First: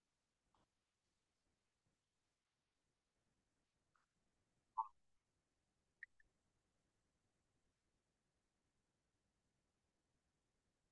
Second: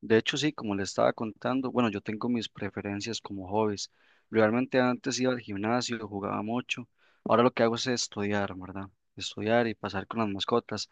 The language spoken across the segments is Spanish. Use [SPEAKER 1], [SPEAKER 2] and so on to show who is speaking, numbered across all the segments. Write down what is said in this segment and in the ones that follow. [SPEAKER 1] De hecho, sí, como le estaba contando, bueno, yo tengo mis preferencias como hobbies. Realmente antes iba al gimnasio, jugaba mucho. Ahora lo que hago es estudiar, ¿verdad? Estudiar y pasar con las mascotas.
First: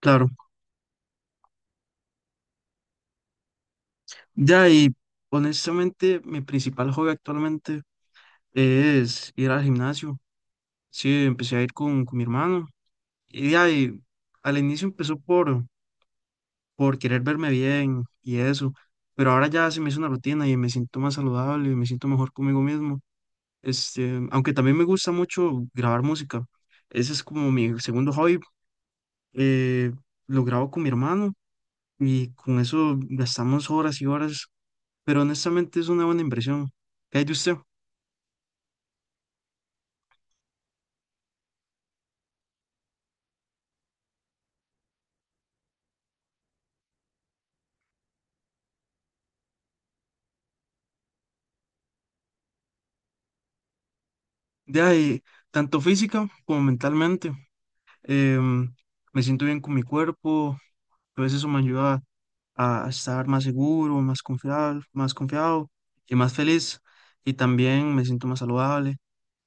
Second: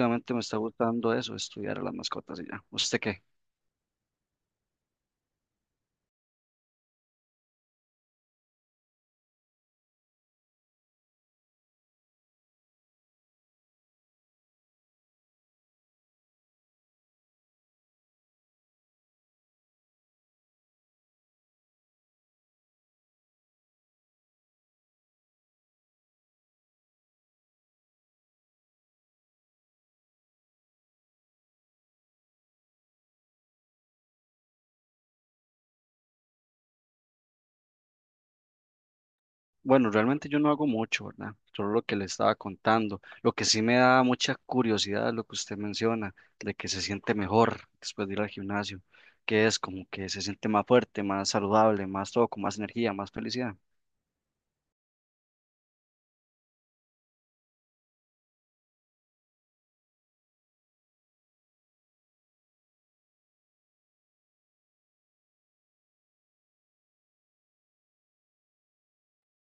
[SPEAKER 2] Claro,
[SPEAKER 1] me está gustando eso, estudiar a las mascotas y ya. ¿Usted qué?
[SPEAKER 2] ya y honestamente mi principal hobby actualmente es ir al gimnasio. Sí, empecé a ir con mi hermano y ya y al inicio empezó por querer verme bien y eso, pero ahora ya se me hizo una rutina y me siento más saludable y me siento mejor conmigo mismo. Este, aunque también me gusta mucho grabar música. Ese es como mi segundo hobby. eh, lo grabo con mi hermano y con eso gastamos horas y horas, pero honestamente es una buena inversión. ¿Qué hay de usted?
[SPEAKER 1] Bueno, realmente yo no hago mucho, ¿verdad? Solo lo que le estaba contando. Lo que sí me da mucha curiosidad es lo que usted menciona, de que se siente mejor después de ir al gimnasio, que es como que se siente más fuerte, más saludable, más todo, con más energía, más felicidad.
[SPEAKER 2] De ahí, tanto física como mentalmente. Em, Me siento bien con mi cuerpo, pues eso me ayuda a estar más seguro, más confiado y más feliz. Y también me siento más saludable,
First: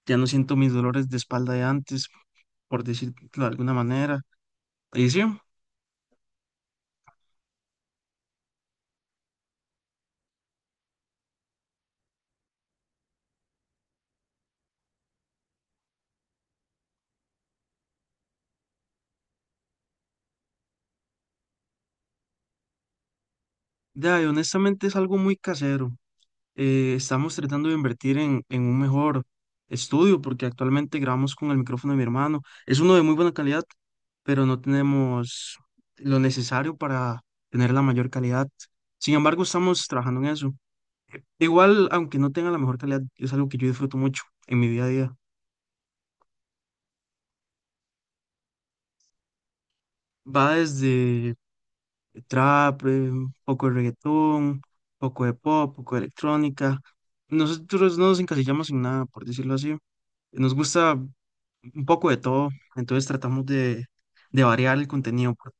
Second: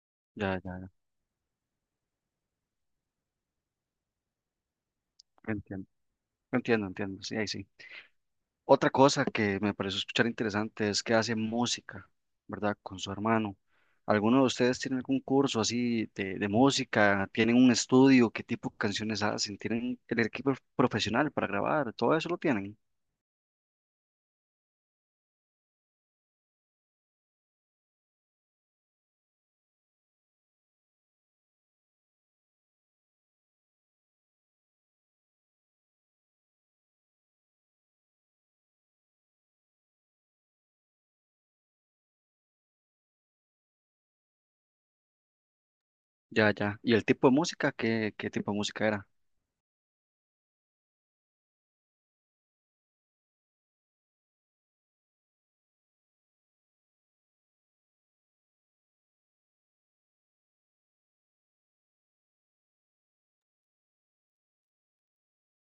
[SPEAKER 2] ya no siento
[SPEAKER 1] Ya,
[SPEAKER 2] mis
[SPEAKER 1] ya.
[SPEAKER 2] dolores de espalda de antes, por decirlo de alguna manera. Y sí,
[SPEAKER 1] Entiendo, entiendo, entiendo, sí, ahí sí. Otra cosa que me pareció escuchar interesante es que hace música, ¿verdad? Con su hermano. ¿Alguno de ustedes tiene algún curso así de música? ¿Tienen un estudio? ¿Qué tipo de canciones hacen? ¿Tienen el equipo profesional para grabar? ¿Todo eso lo tienen?
[SPEAKER 2] de ahí, honestamente es algo muy casero. Estamos tratando de invertir en un mejor estudio porque actualmente grabamos con el micrófono de mi hermano. Es uno de muy buena calidad, pero no tenemos lo necesario para tener la mayor calidad. Sin embargo, estamos trabajando en eso. Igual, aunque no tenga la mejor calidad, es algo que yo disfruto mucho en mi día a día.
[SPEAKER 1] Ya, ya. ¿Y el tipo de música? ¿Qué, qué tipo de música era?
[SPEAKER 2] Va desde trap, poco de reggaetón, poco de pop, poco de electrónica. Nosotros no nos encasillamos en nada, por decirlo así. Nos gusta un poco de todo, entonces tratamos de variar el contenido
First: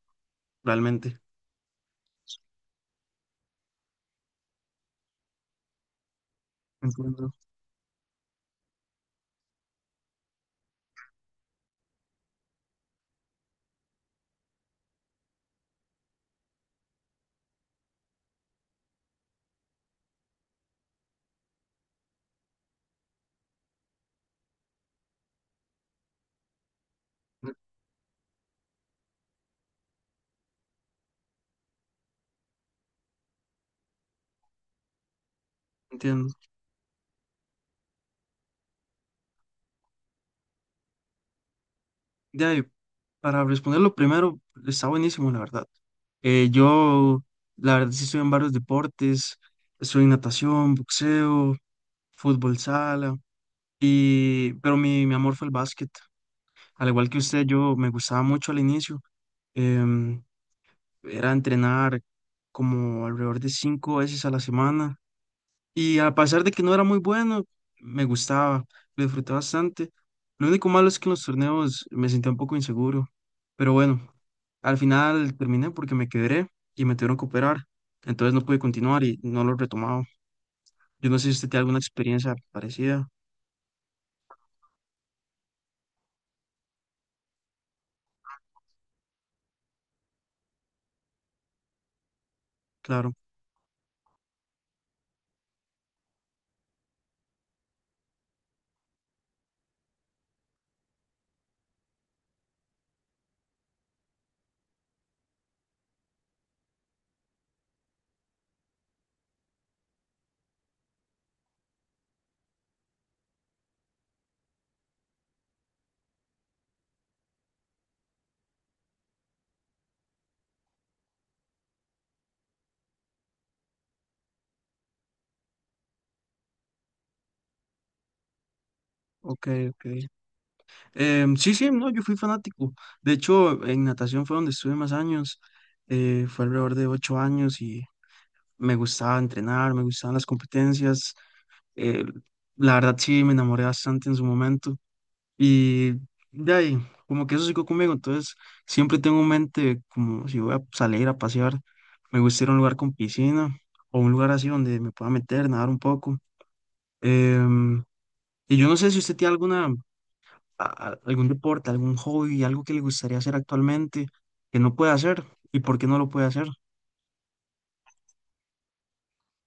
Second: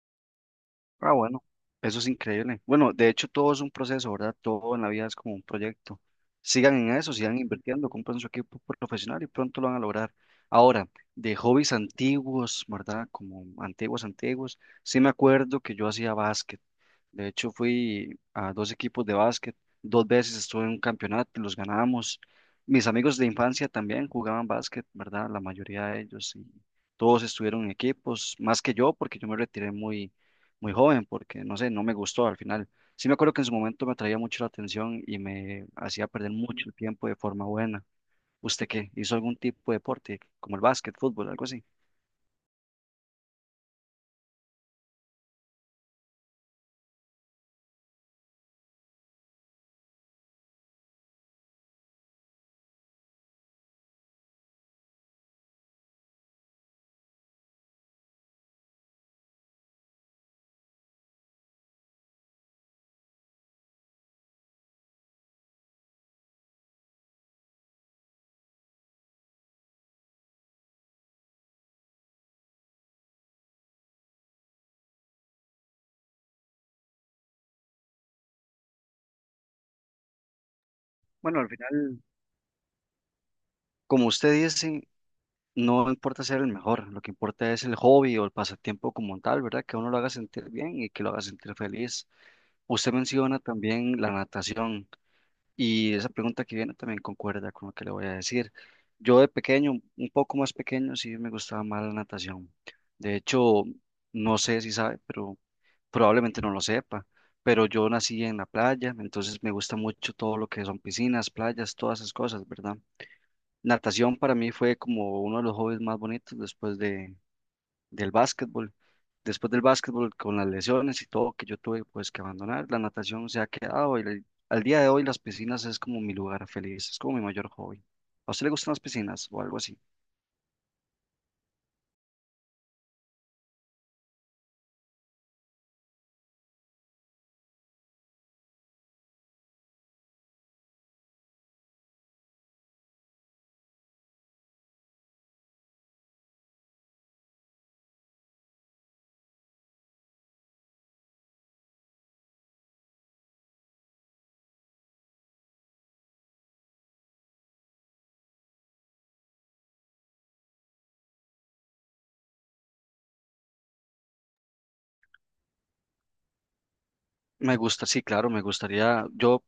[SPEAKER 1] Ah,
[SPEAKER 2] realmente.
[SPEAKER 1] bueno, eso es increíble. Bueno, de hecho todo es un proceso, ¿verdad? Todo en la vida es como un proyecto. Sigan en eso,
[SPEAKER 2] Entiendo,
[SPEAKER 1] sigan invirtiendo, compren su equipo profesional y pronto lo van a lograr. Ahora, de hobbies antiguos, ¿verdad? Como antiguos, antiguos. Sí me acuerdo que yo hacía básquet. De hecho, fui a dos equipos de básquet, dos veces estuve en un campeonato y los ganamos. Mis amigos de infancia también jugaban básquet, ¿verdad? La mayoría de ellos y todos
[SPEAKER 2] en-
[SPEAKER 1] estuvieron en equipos, más que yo, porque yo me retiré muy, muy joven, porque no sé, no me gustó al final. Sí me acuerdo que en su momento me atraía mucho la atención y me hacía perder
[SPEAKER 2] entiendo.
[SPEAKER 1] mucho el tiempo de forma buena. ¿Usted qué? ¿Hizo algún tipo de deporte, como el básquet, fútbol, algo así?
[SPEAKER 2] De ahí, para responderlo primero, está buenísimo, la verdad. Yo, la verdad, sí estoy en varios deportes, estoy en natación, boxeo, fútbol sala, y, pero mi amor fue el básquet. Al igual que usted, yo me gustaba mucho al inicio. em, Era entrenar como alrededor de 5 veces a la semana. Y a pesar de que no era muy bueno, me gustaba, lo disfruté bastante. Lo único malo es que en los torneos me sentía un poco inseguro. Pero bueno, al final terminé porque me quebré y me tuvieron que operar. Entonces no pude continuar y no lo he retomado. Yo no sé si
[SPEAKER 1] Bueno,
[SPEAKER 2] usted
[SPEAKER 1] al
[SPEAKER 2] tiene alguna
[SPEAKER 1] final,
[SPEAKER 2] experiencia parecida.
[SPEAKER 1] como usted dice, no importa ser el mejor, lo que importa es el hobby o el pasatiempo como tal, ¿verdad? Que uno lo haga sentir bien y que lo haga sentir feliz. Usted
[SPEAKER 2] Claro,
[SPEAKER 1] menciona también la natación y esa pregunta que viene también concuerda con lo que le voy a decir. Yo de pequeño, un poco más pequeño, sí me gustaba más la natación. De hecho, no sé si sabe, pero probablemente no lo sepa, pero yo nací en la playa, entonces me gusta mucho todo lo que son piscinas, playas, todas esas cosas, ¿verdad? Natación para mí fue como uno de los hobbies más bonitos después de, del básquetbol. Después del básquetbol, con las lesiones y todo que yo tuve, pues que abandonar, la natación se ha quedado y al día de hoy las piscinas es como mi lugar feliz, es como mi mayor hobby. ¿A usted le gustan las piscinas o
[SPEAKER 2] ok,
[SPEAKER 1] algo así?
[SPEAKER 2] ok. Sí, sí, no, yo fui fanático. De hecho, en natación fue donde estuve más años. Fue alrededor de 8 años y me gustaba entrenar, me gustaban las competencias. eh, la verdad sí me enamoré bastante en su momento y de ahí, como que eso siguió conmigo, entonces siempre tengo en mente como si voy a salir a pasear, me gusta ir a un lugar con piscina o un lugar así donde me pueda meter, nadar un poco. Em, y yo no sé si usted tiene alguna, algún deporte, algún hobby, algo que le gustaría hacer actualmente que no puede hacer y por qué no lo puede hacer.
[SPEAKER 1] Me gusta, sí, claro, me gustaría, yo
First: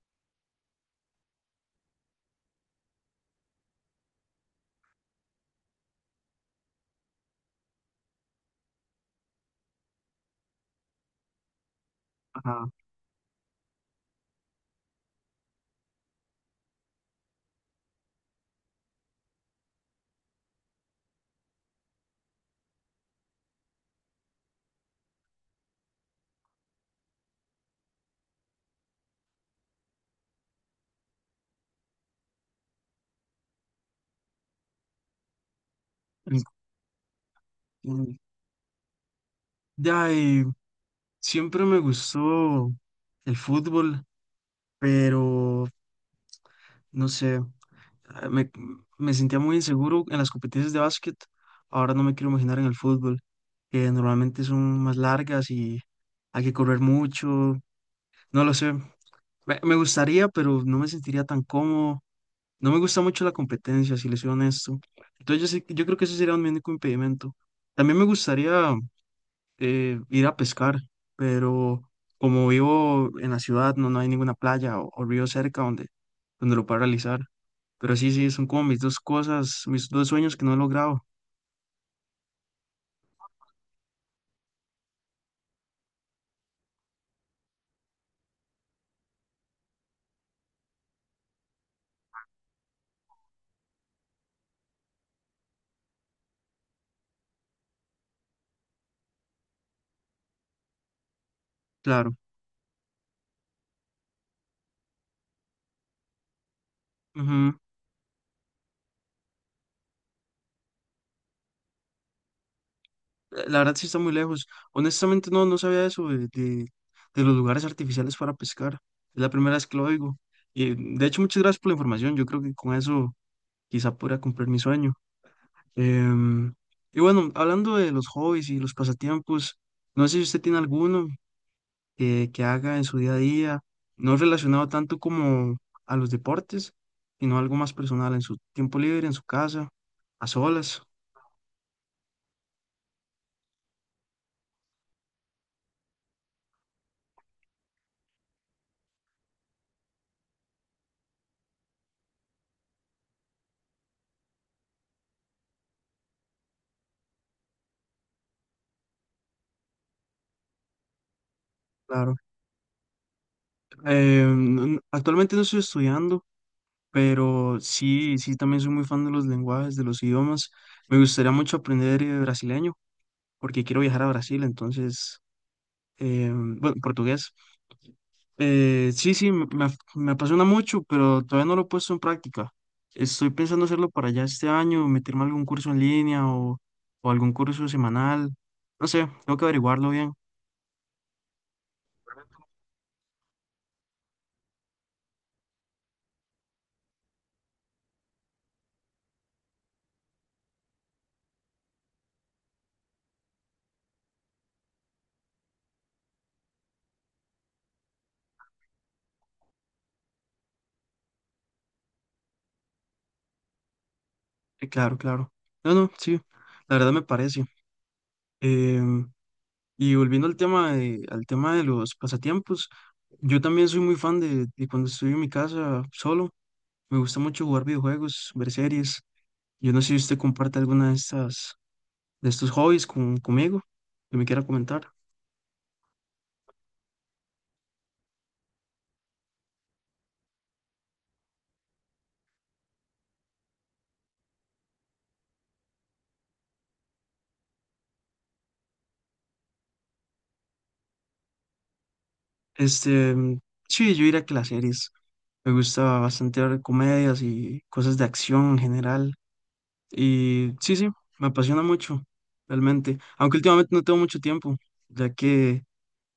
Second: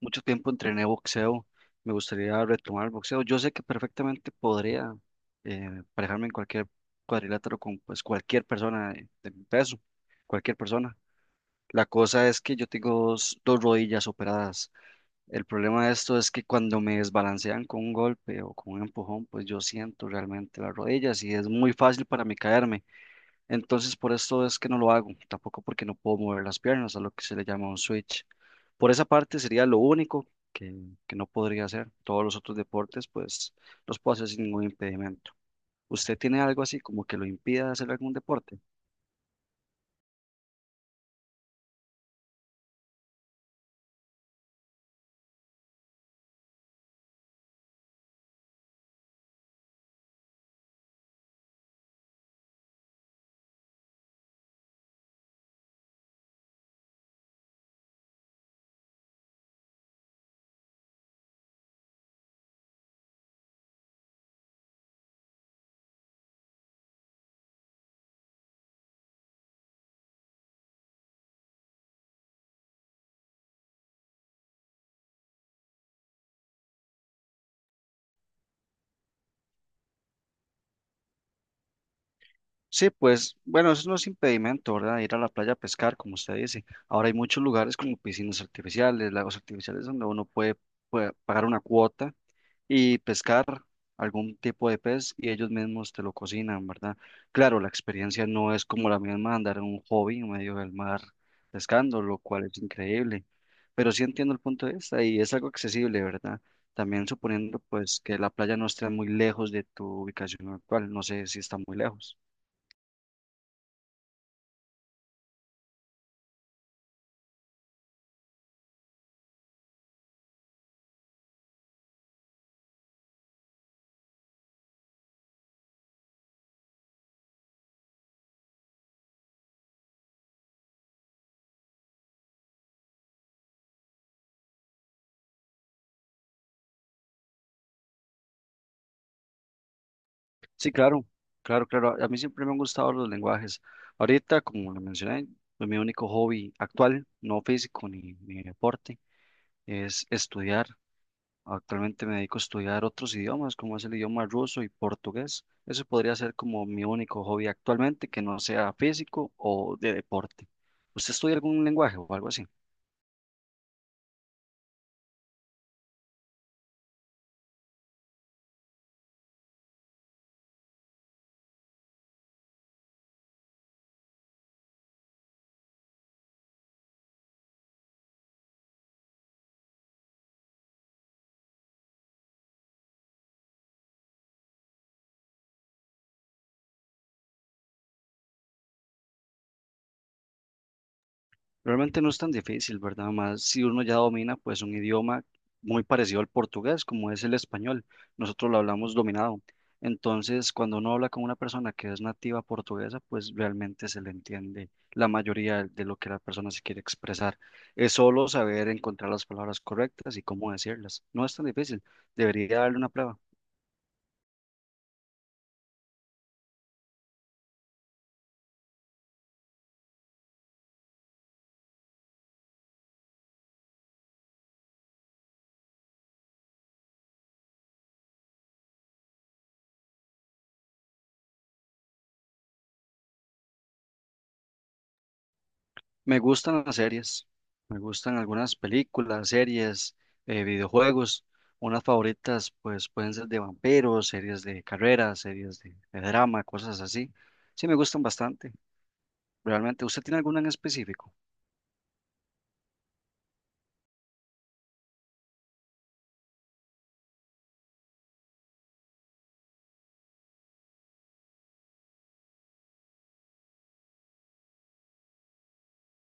[SPEAKER 1] mucho tiempo entrené boxeo, me gustaría retomar el boxeo. Yo sé que perfectamente podría parejarme en cualquier cuadrilátero con pues cualquier persona de mi peso, cualquier persona. La cosa es que yo
[SPEAKER 2] Ajá.
[SPEAKER 1] tengo dos rodillas operadas. El problema de esto es que cuando me desbalancean con un golpe o con un empujón, pues yo siento realmente las rodillas y es muy fácil para mí caerme. Entonces por esto es que no lo hago, tampoco porque no puedo mover las piernas, a lo que se le llama un switch. Por esa parte sería lo único que, que no podría hacer. Todos los otros deportes, pues los puedo hacer sin ningún impedimento. ¿Usted tiene
[SPEAKER 2] En-
[SPEAKER 1] algo así como que lo impida hacer algún
[SPEAKER 2] en-
[SPEAKER 1] deporte?
[SPEAKER 2] De ahí, siempre me gustó el fútbol, pero no sé, ah, me, me sentía muy inseguro en las competencias de básquet. Ahora no me quiero imaginar en el fútbol, que normalmente son más largas y hay que correr mucho. No lo sé. Me gustaría, pero no me sentiría tan cómodo. No me gusta mucho la competencia, si les soy honesto. Entonces yo, yo creo que ese sería un único impedimento. También me gustaría ir a pescar, pero como vivo en la ciudad, no hay ninguna playa o río cerca donde, donde lo pueda realizar. Pero sí, sí, son como mis dos cosas, mis dos sueños que no he logrado,
[SPEAKER 1] Sí, pues bueno, eso no es impedimento, ¿verdad? Ir a la playa a pescar, como usted dice. Ahora hay muchos lugares como piscinas artificiales, lagos artificiales, donde uno puede, puede pagar una cuota y pescar algún tipo de pez y ellos mismos te lo cocinan, ¿verdad? Claro, la experiencia no es como la misma andar en un hobby en medio del mar pescando,
[SPEAKER 2] claro.
[SPEAKER 1] lo cual es increíble. Pero sí entiendo el punto de vista y es algo accesible, ¿verdad? También
[SPEAKER 2] Ujú.
[SPEAKER 1] suponiendo pues que la playa no esté muy lejos de tu ubicación actual, no sé si está muy lejos.
[SPEAKER 2] La verdad sí está muy lejos. Honestamente no, no sabía eso de los lugares artificiales para pescar. Es la primera vez que lo oigo. Y de hecho, muchas gracias por la información. Yo creo que con eso quizá pueda cumplir mi sueño. Em, y bueno, hablando de los hobbies y los pasatiempos, no sé si usted tiene alguno que haga en su día a día, no relacionado tanto como a los deportes, sino algo más personal en su tiempo libre, en su casa, a
[SPEAKER 1] Sí,
[SPEAKER 2] solas,
[SPEAKER 1] claro, claro, claro. A mí siempre me han gustado los lenguajes. Ahorita, como le mencioné, pues, mi único hobby actual, no físico ni deporte, es estudiar. Actualmente me dedico a estudiar otros idiomas, como es el idioma ruso y portugués. Eso podría ser como mi único hobby actualmente, que no sea físico o de deporte. ¿Usted estudia algún lenguaje o
[SPEAKER 2] claro.
[SPEAKER 1] algo así?
[SPEAKER 2] Actualmente no estoy estudiando, pero sí, sí, también soy muy fan de los lenguajes, de los idiomas. Me gustaría mucho aprender brasileño, porque quiero viajar a Brasil, entonces, bueno, portugués. Sí, sí, me apasiona mucho, pero todavía no lo he puesto en práctica. Estoy pensando hacerlo para ya este año, meterme a algún curso en línea o algún curso semanal. No sé, tengo que averiguarlo bien.
[SPEAKER 1] Realmente no es tan difícil, ¿verdad? Más si uno ya domina pues un idioma muy parecido al portugués, como es el español. Nosotros lo hablamos dominado. Entonces, cuando uno habla con una persona que es nativa portuguesa, pues realmente se le entiende la mayoría de lo que la persona se quiere expresar. Es solo saber encontrar las palabras correctas y cómo decirlas. No es tan difícil. Debería darle una prueba.
[SPEAKER 2] Claro, claro. No, no, sí, la verdad me parece. Em, y volviendo al tema de los pasatiempos, yo también soy muy fan de cuando estoy en mi casa solo. Me gusta mucho jugar videojuegos, ver series. Yo no sé si usted comparte alguna de estas de estos hobbies conmigo, que me quiera comentar.
[SPEAKER 1] Me gustan las series, me gustan algunas películas, series, videojuegos. Unas favoritas pues pueden ser de vampiros, series de carreras, series de drama, cosas así. Sí, me gustan bastante, realmente. ¿Usted tiene alguna en específico?
[SPEAKER 2] Este, sí, yo diría que las series. Me gusta bastante ver comedias y cosas de acción en general. Y sí, sí, me apasiona mucho, realmente. Aunque últimamente no tengo mucho tiempo, ya que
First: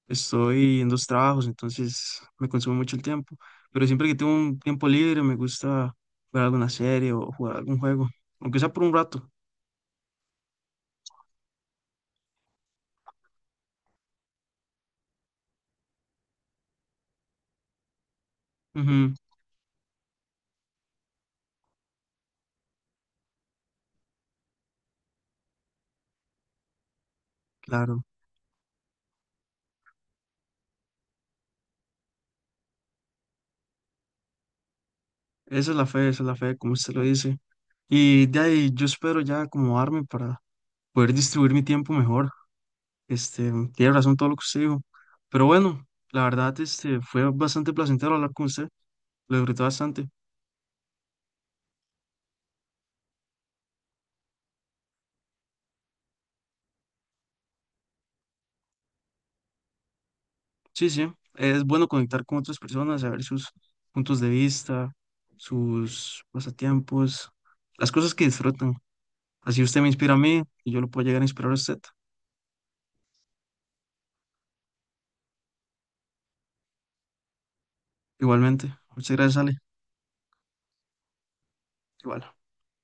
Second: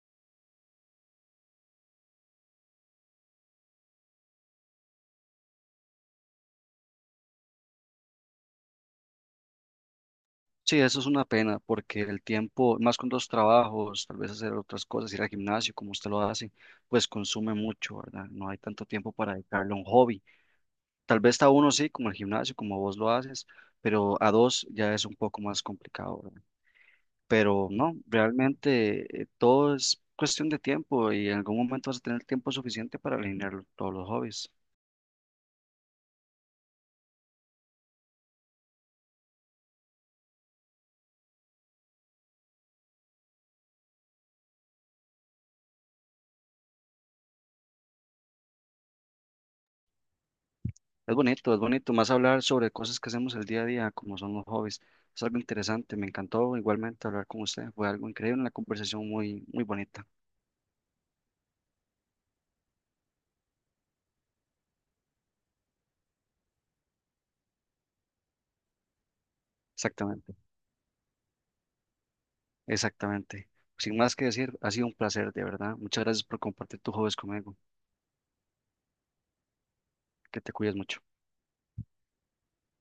[SPEAKER 2] estoy en dos trabajos, entonces me consume mucho el tiempo. Pero siempre que tengo un tiempo libre, me gusta ver alguna serie o jugar algún juego, aunque sea por un rato.
[SPEAKER 1] Sí, eso es una pena porque el tiempo, más con dos trabajos, tal vez hacer otras cosas, ir al gimnasio como usted lo hace, pues consume mucho, ¿verdad? No hay tanto tiempo
[SPEAKER 2] Ujú,
[SPEAKER 1] para dedicarle a un hobby. Tal vez a uno sí, como el gimnasio, como vos lo haces, pero a dos ya es un poco más complicado, ¿verdad? Pero no,
[SPEAKER 2] claro,
[SPEAKER 1] realmente todo es cuestión de tiempo y en algún momento vas a tener tiempo suficiente para alinear todos los hobbies.
[SPEAKER 2] esa es la fe, esa es la fe, como usted lo dice. Y de ahí yo espero ya acomodarme para poder distribuir mi tiempo mejor. Este, tiene razón todo lo que usted dijo. Pero bueno, la verdad, este, fue bastante placentero hablar con usted. Lo disfruté bastante.
[SPEAKER 1] Es bonito más hablar sobre cosas que hacemos el día a día, como son los hobbies. Es algo interesante, me encantó igualmente hablar con usted, fue algo increíble, una conversación muy, muy bonita.
[SPEAKER 2] Sí, sí, es bueno conectar con otras personas, saber sus puntos de vista, sus pasatiempos, las cosas que disfrutan. Así usted me inspira a
[SPEAKER 1] Exactamente,
[SPEAKER 2] mí y yo lo puedo llegar a inspirar a usted.
[SPEAKER 1] exactamente. Sin más que decir, ha sido un placer, de verdad. Muchas gracias por compartir tus hobbies conmigo.
[SPEAKER 2] Igualmente. Muchas gracias, Ale.
[SPEAKER 1] Que te cuides mucho.
[SPEAKER 2] Igual.